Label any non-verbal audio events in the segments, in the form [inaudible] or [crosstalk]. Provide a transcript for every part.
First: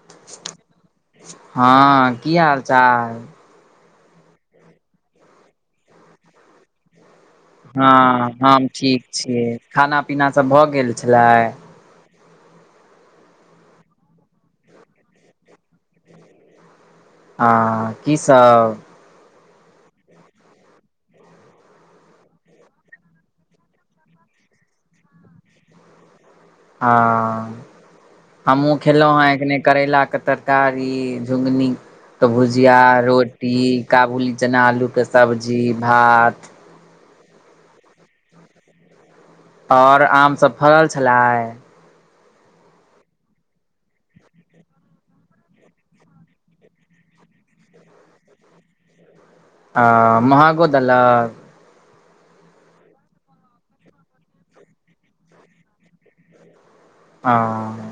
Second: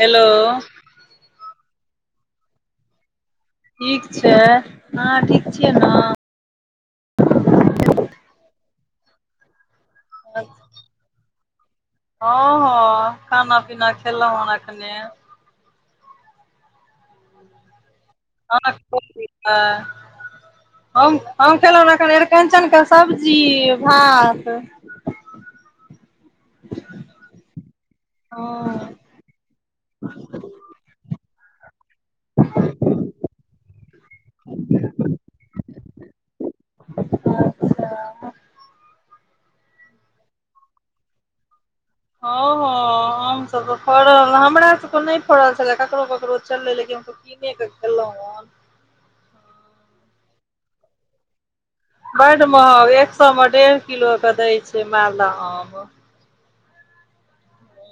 Hello हँ की हाल चाल ठीक छै अहा ठीक छियै नऽ हँ हम ठीक छियै खाना पीना सब भऽ गेलय छलै हँ हँ खाना पीना खेलहु हन अखने हँ की सब [unintelligible] हम हम खेलहुँ एखन अरिकन्चन कऽ सब्जी भात [inaudible] हँ हँ हमहुँ खेलहुँ हँ एखने करैलाके तरकारी ई झुगनी तऽ भुजिया रोटी काबुली चना आलूके सब्जी भात अच्छा ओर आम सब फड़ल छलय हँ हँ आम सभ तऽ फड़ल हमरा सबके नहि फड़ल छलै ककरो ककरो छलै लेकिन किने कऽ खेलौ हन आ महग्गो देलक बड्ड महग एक सए मे डेढ़ किलो कऽ दै छै मालदह आम [unintelligible]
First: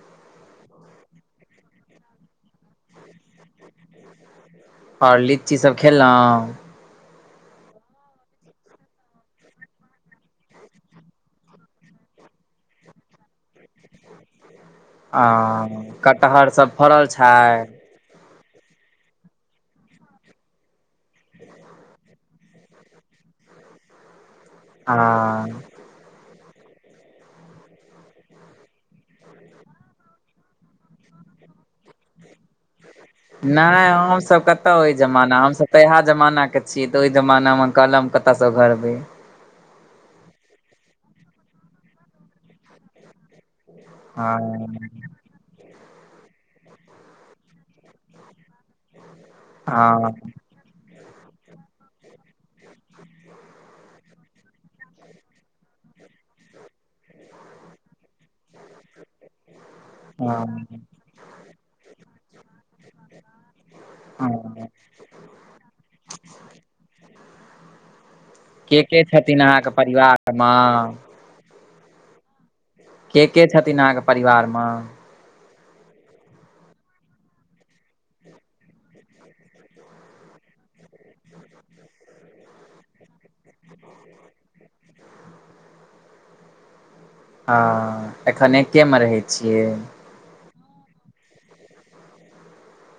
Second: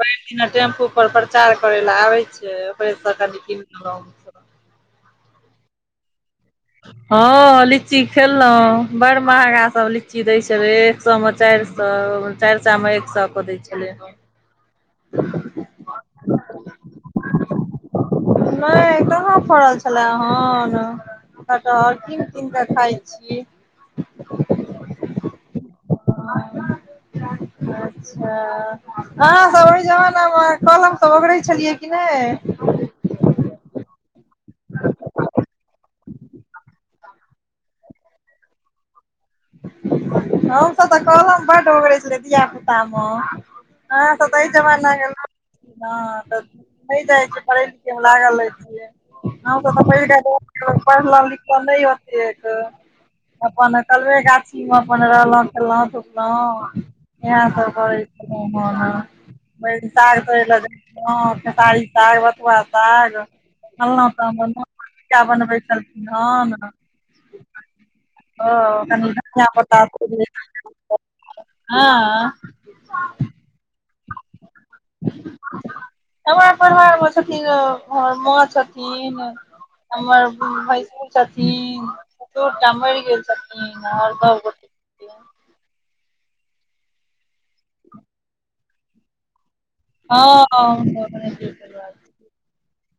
भेर दिना टेम्पू पर प्रचार करे ल आबे छै ओकरे से कनि कीन लेलौ ओर लीची सब खेलोऽ हँ लिची खेलोऽ बड़ महगा सब लिची दय छैले एक सौ म चाइर सौ चाइर सैय मे एक सँ कऽ दै छलै हँ [unintelligible] कटहर सब फड़ल छै नय कहा फड़ल छलै हन कटहर कीन कीन कऽ खाय छी [inaudible] आ [inaudible] अच्छा अहाँसभ ओइ जमानामे कलम सब ओगरै छलियै कि नय नय हमसभ कतह ओय जमाना हमसभ तऽ इएहा जमाना के छि तऽ ओय जमानामे कलम कतऽसँ ओगरबै हम सभ तऽ कॉलम बड ओगरै छलीये धिया पुतामे अहाँ सब त अइ हँ जमाना के लोक हँ तऽ [inaudible] नय जाइ छियै पढ़े लिखै मे लागल रहै हँ छियै [inaudible] कलवे गाछीम अपन रहलो खेलो धूपलो [inaudible] इहे सब करै छलउ हन भैर दिन साग हँ तोड़यल [inaudible] गेल छ्लो खेसारी साग बथुआ साग हँ के के छथिन अहाँके [inaudible] [inaudible] परिवारमे हाँ के के छथिन अहाँके परिवार म हमरा परिवार मे छथिन हमर माँ छथिन हमर भैसुर छथिन ससुरटा मइर गेल छथिन आर सब गोटा [inaudible] अ एखन एकेमे रहै छियै हँ [inaudible]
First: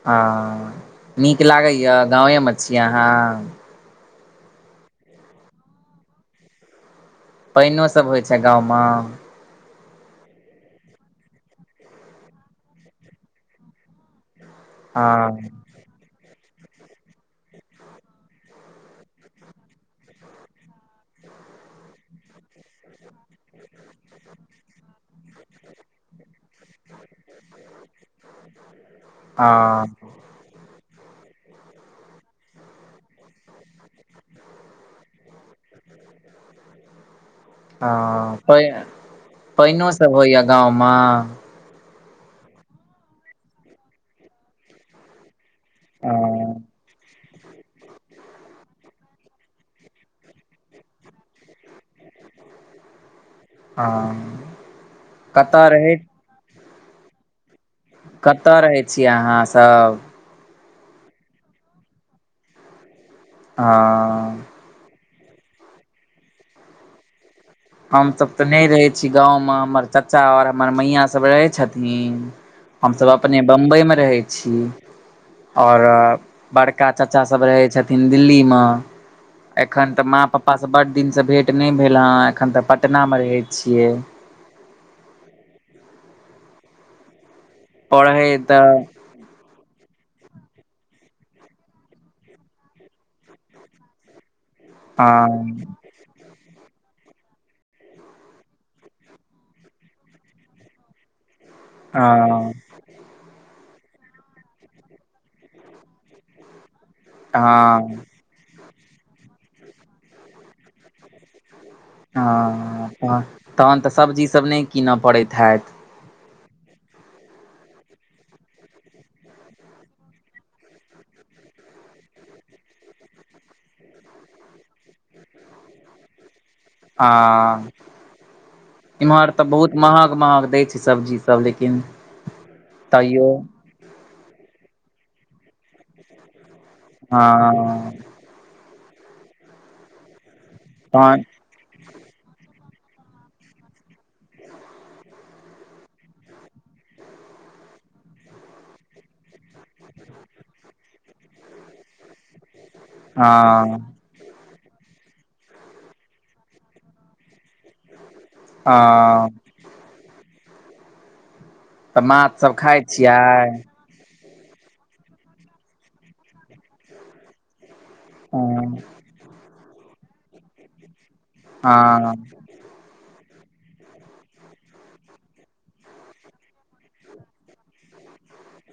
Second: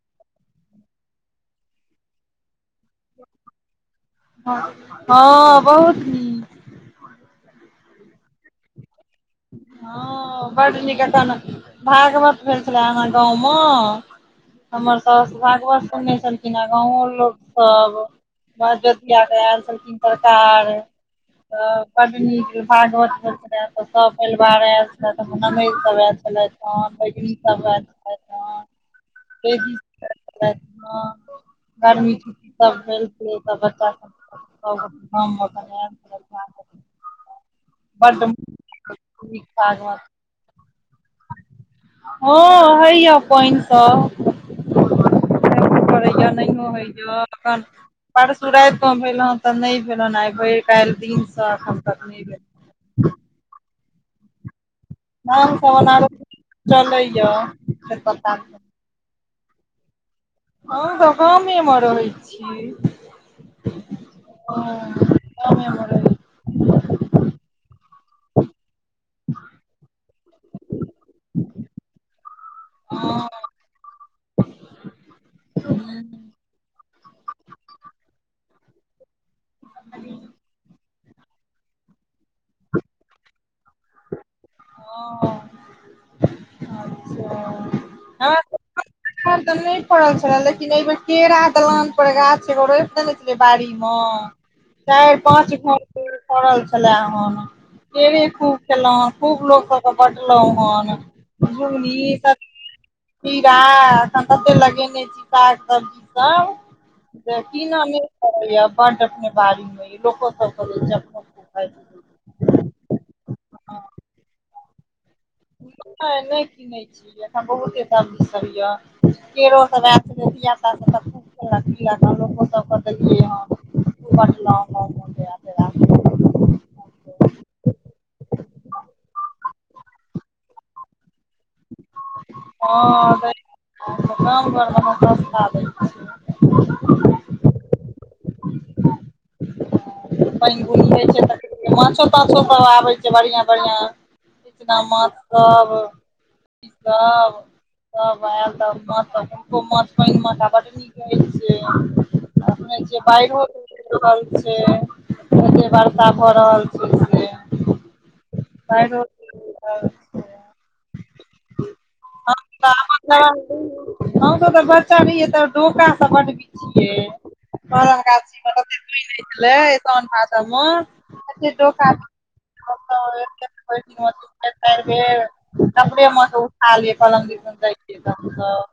हँ नीक लागैए गामे म छी अहाँ हँ बहुत नीक पइनो सब होइ छै गाँवम हँ बड नीक [inaudible] अखन भागवत भेल छले हमर गाँंव म हमर सॅस हँ भागवत सुनने छल इनहर गाँंवो लोक सब भरदुतिया मे आयल छलखिन सरकार अ बड नीक भागवत भेल छलै सब पैलवार आय छलैथ हमर ननैद सब आयछलथ हमर भैगनि सब आयैल छलथ [inaudible] [inaudible] हँ [inaudible] गर्मी छुटी सब भेल छलै त बच्चा सब [inaudible] ह बड पइ नीक पैनो भागवत सब होइया गाँवम हँ हइय पइन सब [inaudible] पैनो परैया हँ नहो हइय अखन परसु राइत मे भेल हन तऽ नइ भेल हन आइ भैर काल्ह दिनसँ एखन तक नइ भेल हँ [inaudible] कतऽ रहै [unintelligible] चलैय कतऽ रहै छियै अहाँ सभ हम तऽ गामे मऽ रहै छी हँ गामे मऽ हमसभ तऽ नय रहै छी गाँव मऽ हमर चाचा अर हमर मैया सभ रहै छथिन हमसभ अपने बम्बई मऽ रहै छी आओर छी बड़का चाचासभ रहै छथिन दिल्ली मऽ एखन तऽ माँ हँ पापासँ बड्ड दिनसँ भेट नय भेल हँ एखन तऽ पटनामे रहै छियै हँ अच्छह परहै तऽ अपन तऽ नय फड़ल छले लेकिन एहि बेर केरा दलान पर गाछ एगो रोइप देने छलिये बाड़ी मऽ चारि हँ पाँच [unintelligible] फड़ल छलै हन केरे खूब खेलौ हँ खूब लोक सब कऽ बाटलौ हन झुगनी [unintelligible] हँ खीरा एखन कते लगेने छी साग सब्जी सब से किनऽ नै हँ फरैय य बड्ड अपने बारी मे तऽ लोको सबके [unintelligible] हँ तऽ तहन तऽ सब्जीसभ नय किनऽ पड़ैत हैत नय नैय किनैय छी एखन बहुते सब्जीसब यऽ केरोसब ऐत जे धिया पुता सब [unintelligible] [unintelligible] हँ इम्हर तऽ बहुत महग महग दैय छै सब्जी सब लेकिन हँ तैयो दैत हैत गाम घर मऽ नऽ सस्ता दै छै हँ कनि बजहैय तहन छै तऽ माछो ताछो सब आबे छै बढ़िया बढ़िया इचना माछ सब [unintelligible] वड्ड निक [unintelligible] जे हँ बाढ़ो [unintelligible] रहल छै जे एते वर्षा भऽ रहल छै से हँ [inaudible] तऽ माछ सब खाय छियै हम सऽ तऽ बच्चा रहिये तऽ डोका सब बड्ड बिछियै। [unintelligible] गाछी मऽ ततै हँ पाइन होइ छलइ साउन भादव मऽ हँ [unintelligible] [unintelligible] मऽ उठा लिए कलम दिसन जाइ छिये तखन तऽ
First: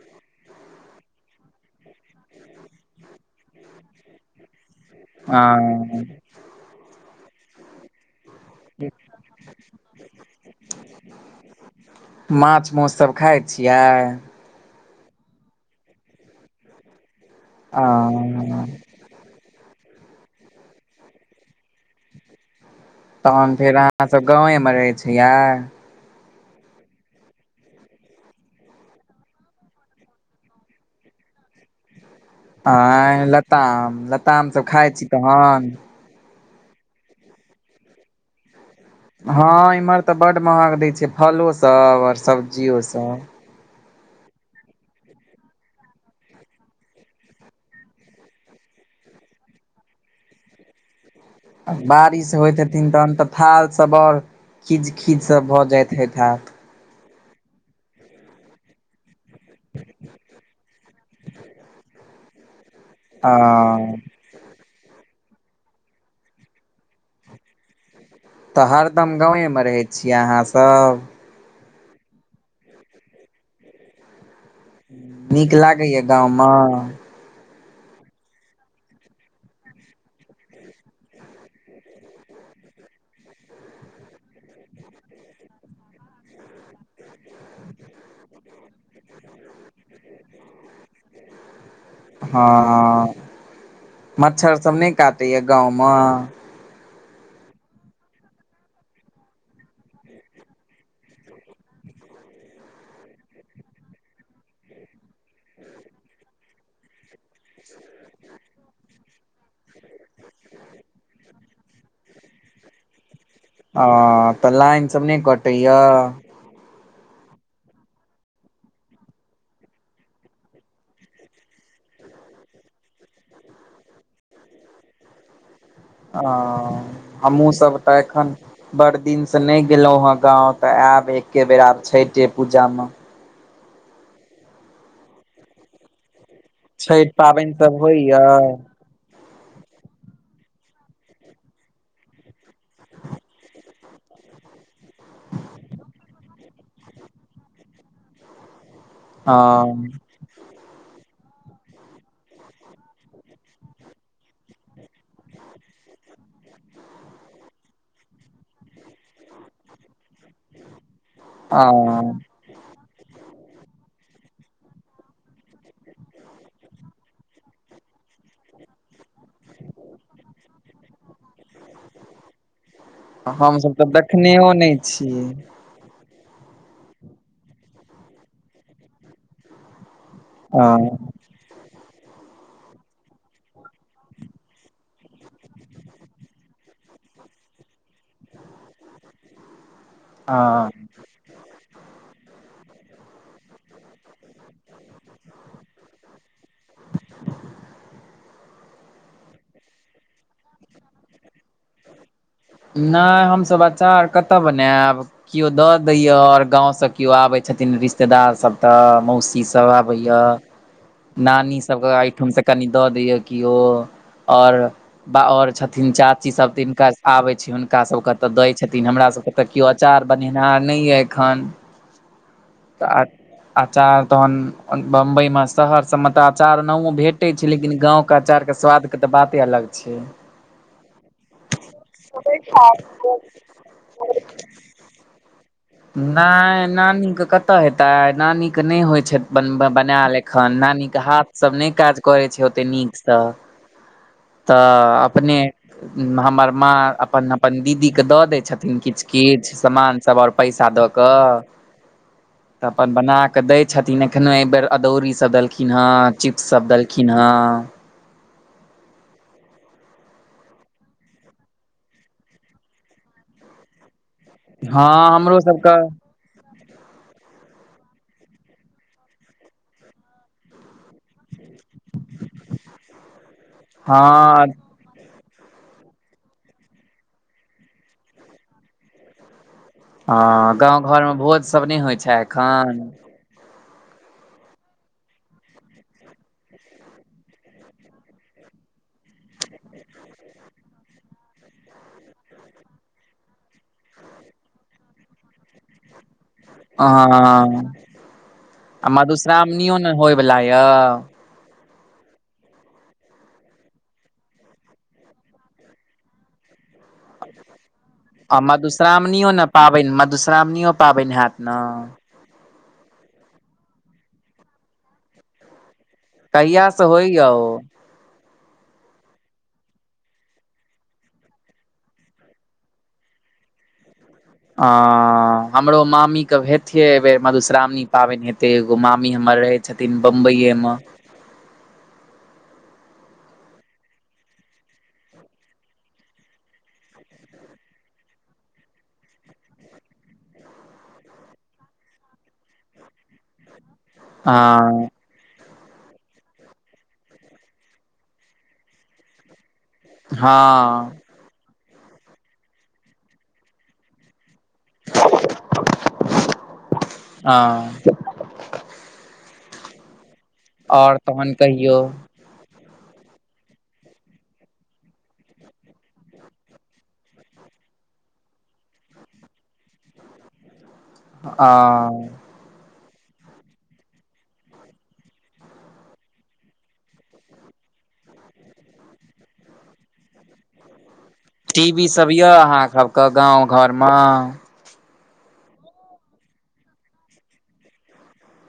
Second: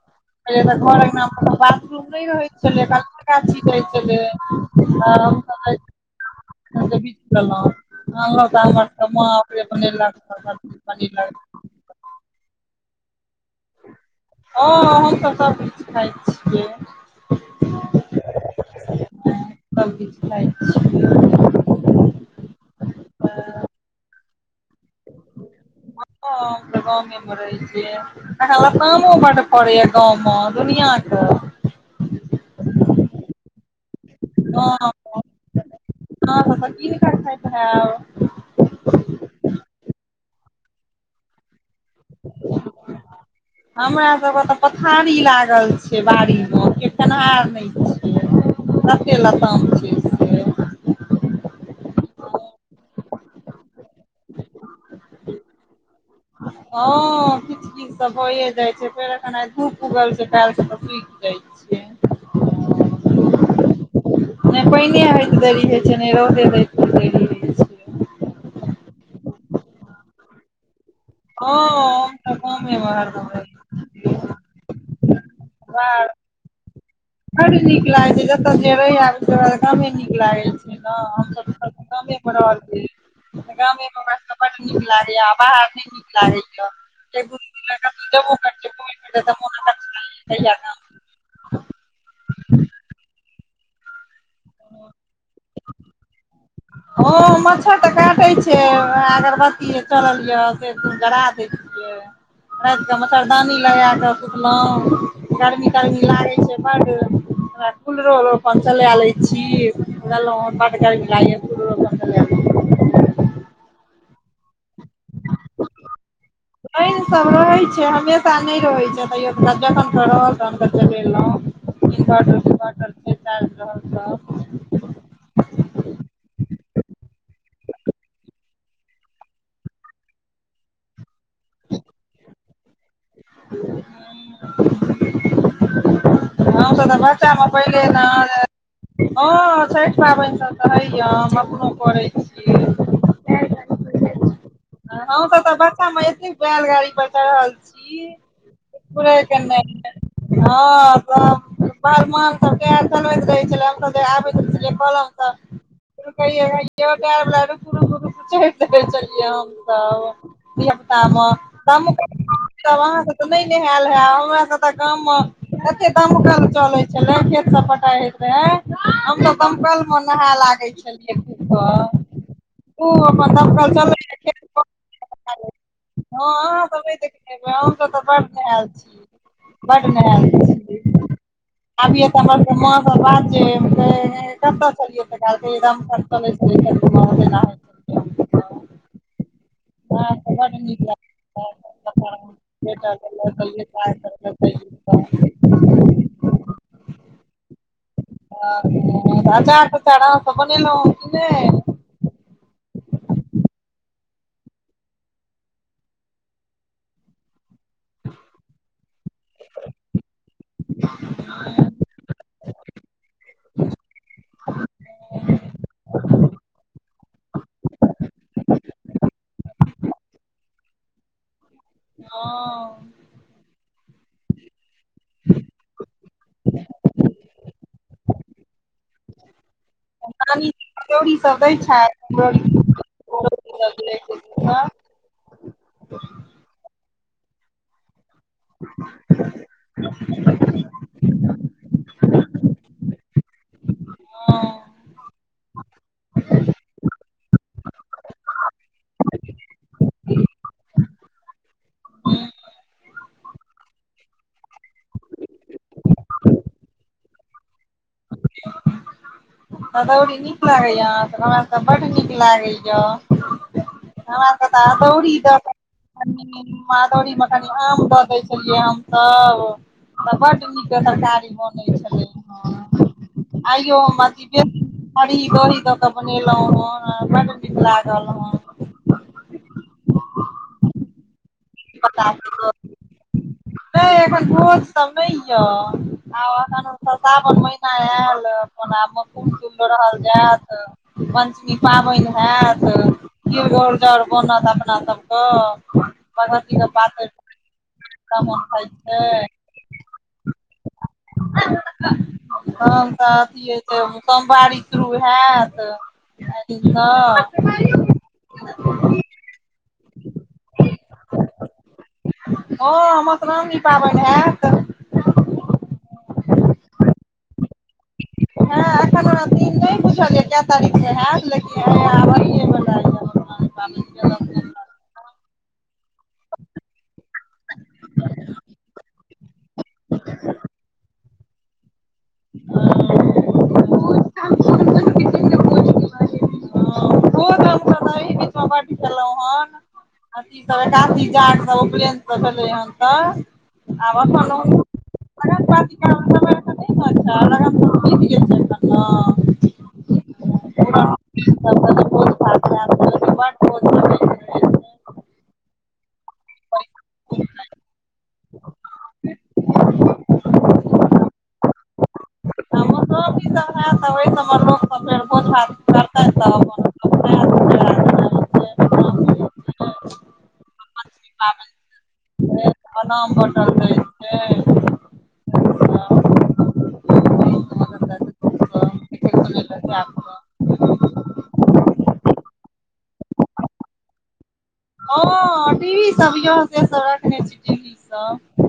पहिले तऽ घर अंगना मतलब बाथरूम नय रहै छलै कलमे गाछी जाइ छलै। हँ हमसब हँ तऽ बिध लेलहुँ अनलक तानलक तऽ माँ [inaudible] माछ मौस सब खाइ छियै हँ हमसब सब किख खाइ छियै। अ हँ [inaudible] तहन फेर अहाँसभ गाँवे मऽ रहै छियै हँ हम तऽ गाँमे मऽ रहै छियै। अखन लतामो बडु फड़ैय गाँव मऽ दुनिया कऽ आंय लताम! लताम सब खाइ छी तहन? अहाँ तऽ कीन कऽ खाइत हैब। हँ इम्हर तऽ बड्ड महंग दै छै, फलोसभ और सब्जियोसभ। हमरा सब के तऽ पथारी लागल छै बाड़ी मे, केयो खेनहार नय छै। कते लताम छियै? बारिश होइत हेथिन तहन तऽ थार सभ आर खीच खीच सभ भऽ जाइत हेत हैत। हँ खीच खीच। से भये जाय छै फेर एखन आय धूप उगल छै काल्हि से तऽ सुइख जाय छै। हँ नय पनिये होयत देरी होइ छै ने रौदे होयत देरीहोयत छै। तऽ हरदम गाँवेमे रहै छियै अहाँसभ? हंँ हम तऽ गामें मे हरदम रहै छी। नीक लागैए गांव म बड्ड नीक लागै छै जबतख जे रहिए आब गामें नीक लागे छै। हंँ हम सब तऽ गामें मे रहल छी। तऽ गामेमे हमरा सबके बड्ड नीक लागैये आ बाहर नय, नीक लागै य एक दु दिन लऽ कतौ जेबो करै छियै घुमै फिरै ल तऽ मन अक्छ लागै ये जे कहिया गाम हँ हंँ, मच्छरसभ नय काटैए गाँव म? हँ मच्छर तऽ काटै छै, अगरबत्तीये चलल य से जरा दै छियै। जे, राति कऽ मच्छरदानी लगै कऽ सुतलहुँ। गर्मी तर्मी लागै छै बड्ड। कुलरो आओर अपन चले लै छी लेलौं हन बड्ड गर्मी लागैये [inaudible] अ तऽ लाइन सब नय कटैय। लाइनसभ रहै छै, हमेशा नै रहै छै। तैयो जखन तक रहल तखन तखन चलेलौं। इनवर्टर तीनवरटर से च रहल छ। हँ हमहुँ सब टा एखन, बड़ दिन से नै गेलौं हँ गाँंव तऽ आयब एके बेरा आब छइठे पूजा में। [inaudible] हम सऽ तऽ छठि बच्चामे पाबनि सब पहिले होइया नाहाइले हँ छईठ पाबनिसभ तऽ होइए, हम अपनो करैत छी। हम सब तऽ बच्चामे एतेक बैलगाड़ी पर चढ़ल छी। हँ अ [inaudible] बहलमान सब टैर चलबैत रहै छलै हमसब आबैत रहै छेलियै कलम तर रूकैयै यौ टैर बला रूकु रूकु चढि जाइ छलियै हमसब धियापुता म ब अ अहाँके तऽ नहि नेहायल है हमर सब तऽ गाममे एते दमकल चलै छले, खेत सब पटाई होयत रहै हमसब दपकल मे नहाय लागैय छलियै। खूब कऽ खूब अपन हमसभ दमकल तऽ चलैये खेत देखनेहो नहि छियै पटैये [unintelligible] हँ अहाँ सभ नय देखने हमसभ तऽ बड्ड नेहाल छीयै, बड्ड नेहाल छी। हँ आबिये तऽ हमर सबके बात छै कतऽ चलियैद [inaudible] [inaudible] हमरा सबके बड्ड हँ नीक लागैत अस्पष्ट [unintelligible] ह [unintelligible] [unintelligible] अचार तचार आंहा सब बनेलौं हे कि नय नय हम सभ अचार कतऽ बनेऽब केओ दऽ दैयऽ आओर गाँवसँ केओ आबैत छथिन रिश्तेदार सभ तऽ मौसी सभ आबैय नानी सबके ओहिठाम से कनि दऽ दैय किओ आओर आओर छथिन चाची सब तिनका आबै छी हुनका सबके तऽ दै छथिन हमरा सबके तऽ केओ अचार बनेनहार नै यऽ एखन ह तऽ आ अचार तहन बम्बइ मे शहर सभ मे तऽ अचार नओ भेटै छै लेकिन गाँव ओ अचार के स्वाद के तऽ बाते अलग छै पानी कचौड़ी सब दै छथि [unintelligible] नय नानीे के कतय हेतै नानी के नय होय छै बन बनायल एखन नानी के हाथ सब नै काज करै छै ओते नीक तऽ तऽ अपने हमर माँ अपन अपन दीदीके दऽ दै छथिन किछ किछ सामान सभ आओर पैसा दऽ कऽ तऽ अपन बनाकऽ दै छथिन एखन एहिबर अदौरीसभ देलखिन हँ चिप्ससभ देलखिन हँ [inaudible] अदौड़ी नीक लागैय अहां तऽ हमरा तऽ बड्ड नीक लागैय हमरा के तऽ हँ अदौरी त हमरो सबके अदौरी मे कनी आम दऽ दै छलियै हम सब तऽ बड नीक एकर तरकाड़ी बनै छै अइयो हम हँ [unintelligible] हरी दही दऽ केऽ बनेलहुं हे बड नीक लागल हं हँ गाँव घर मे भोज सभ नय होइ छै एखन नय एखन भोज सब नय य आब अखन सावन महीना आयल अपन आबमे फूल तूल लोढ़ल जायत पञ्चमी पाबनि हेऽत खीर घोरजाउर बनत अपना सब कऽ ब [unintelligible] अहह आ छै मधुश्रावणियो न होय वला यऽ तन तऽ अथी अइ जे सोमवारी शुरू हेऽत आरी हँ आ मधुश्रावणियो न पाबनि मधुश्रावणियो पाबनि हेऽत न हँ मधुश्रामणी पाबनि हेऽत कहिआसँ होइया ओ हँ एखन ओना दिन नय बुझल यै केऽ तारीख के हेयत लेकिन आब अ ब [unintelligible] ह [unintelligible] अंऽ हमरो मामी के हेथि एहि बेर मधुश्रावणी पाबनि हेते एगो मामी मम्मी हमर रहै छथिन बम्बइए मे ह [inaudible] हमसभ एहि बीचमे बड खेलहुँ हन अथी सब एकादशी जाग सब उपनयन सब भेलै हन तऽ आब अ अपन लग प [unintelligible] हँ [unintelligible] ह रहै छै [unintelligible] ओर तहन कहियौ हमर बाबि स ह तब सम अपन ह प्रणाम प्रणाम ब [unintelligible] टीवी सब यऽ अहाँ सबके गाँव घरमे ह टीवी सब य से सब रखने छी टीवी सब